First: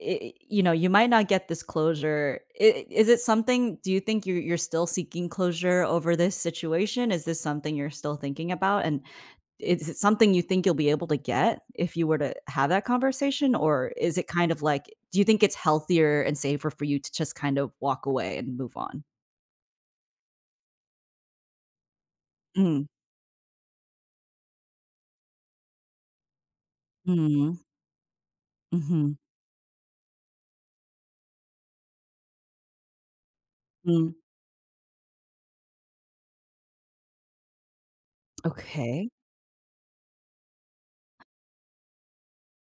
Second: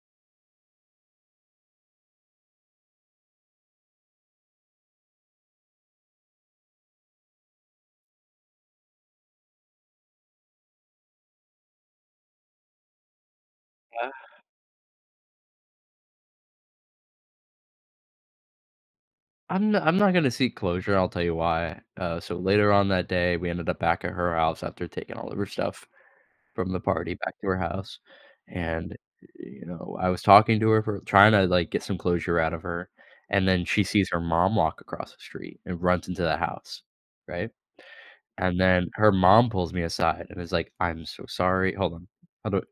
Eh eh, you know, you might not get this closure. I is it something; do you think you you're still seeking closure over this situation? Is this something you're still thinking about? And is is it something you think you'll be able to get if you were to have that conversation? Or Ah. is it kind of like, do you think it's healthier and safer for you to just kind of walk away and move on? I'm not I'm not gonna see closure. I'll tell you why. Uh, so later Mm. on that day, we ended up back at her house after taking all of her stuff from the party back to Mm. her house, and, Mhm. y you know, I was talking to her for tryna like, get some closure out of her, and then she sees Mm. her mom walk across the street and runs into the house. Right? And then Okay. her mom pulls me aside and is like, "I'm so sorry" Hold on. Hold o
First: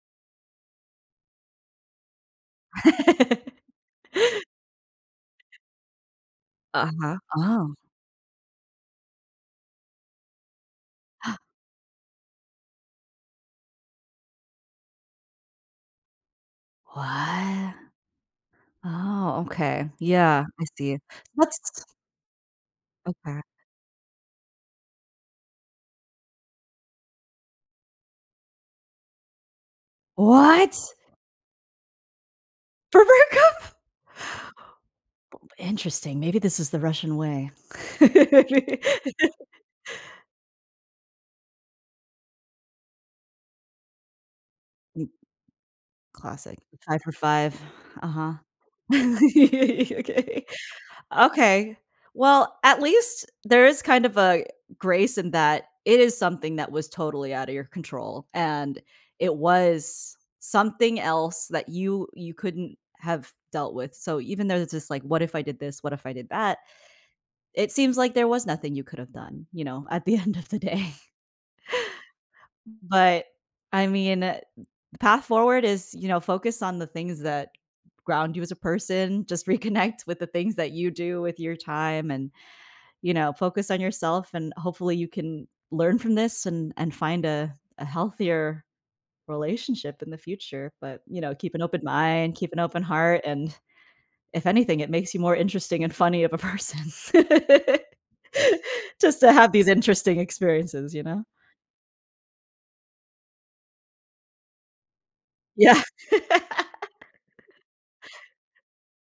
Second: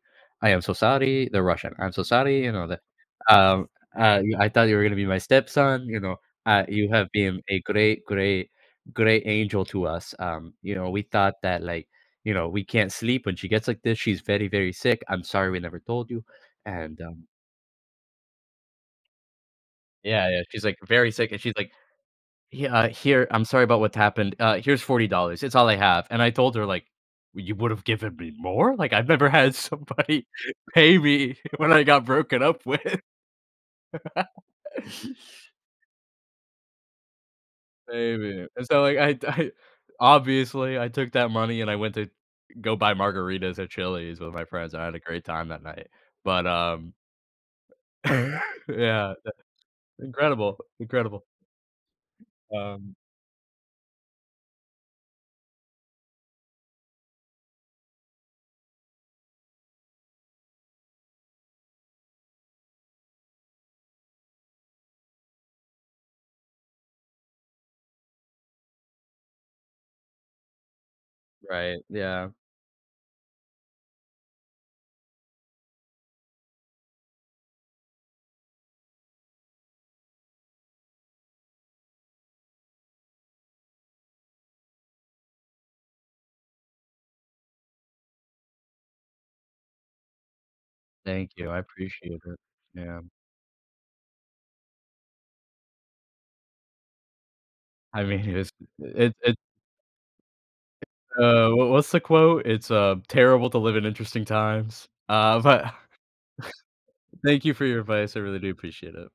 "I am so sorry."- They're Russian.- "I'm so sorry." You know that Um, uh, "You I thought you were gonna be my stepson," you know, uh, "you have Uh-huh, been a oh. great, great great angel to us." Um, you know, "we thought that like" you know, "we can't sleep when she gets like this. She's very, very sick. I'm sorry we never told you." And, um What? Oh okay, Yeah, yeah. yeah, She's I like, see it. very sick and she's like Let's "Yeah, here, Okay. I'm sorry about what happened, uh, here's $40, dollars it's all I have." And I told her, like, "Well, you would've given me more." Like, I've never had somebody What?! pay me when I got broken up with. For breakup? P interesting. Maybe this is the Russian way. Maybe. And so like, I d I obviously, I took that money and I went to go buy margaritas at Chili's with my friends. I had a M great time that night. But, Classic. um 5 for 5. Uh-huh. Yeah, th Okay. Incredible, incredible. Okay. Well, at Um least there is kind of a grace in that it is something that was totally out of your control and, it was something else that you you couldn't have dealt with. So even though this is like, "What if I did this? What if I did that?" It seems like there was nothing you could've done, you know, at the end of the day. Right, yeah. But, I mean, uh, path forward is, you know, focus on the things that ground you as a person, just reconnect with the things that you do with your time and, you know, focus on yourself, and hopefully you can learn from this, and and find a a healthier relationship in the future, but, you Thank know you, keep I an open appreciate mind, it. keep an open Yeah. heart, and, if anything that makes you more interesting and funny of a person I mean, it's eh, it just to it have these interesting experiences, you know? Uh, w what's the quote? It's a "Terrible to live in interesting times." Uh, but Yeah. thank you for your advice, I really do appreciate it.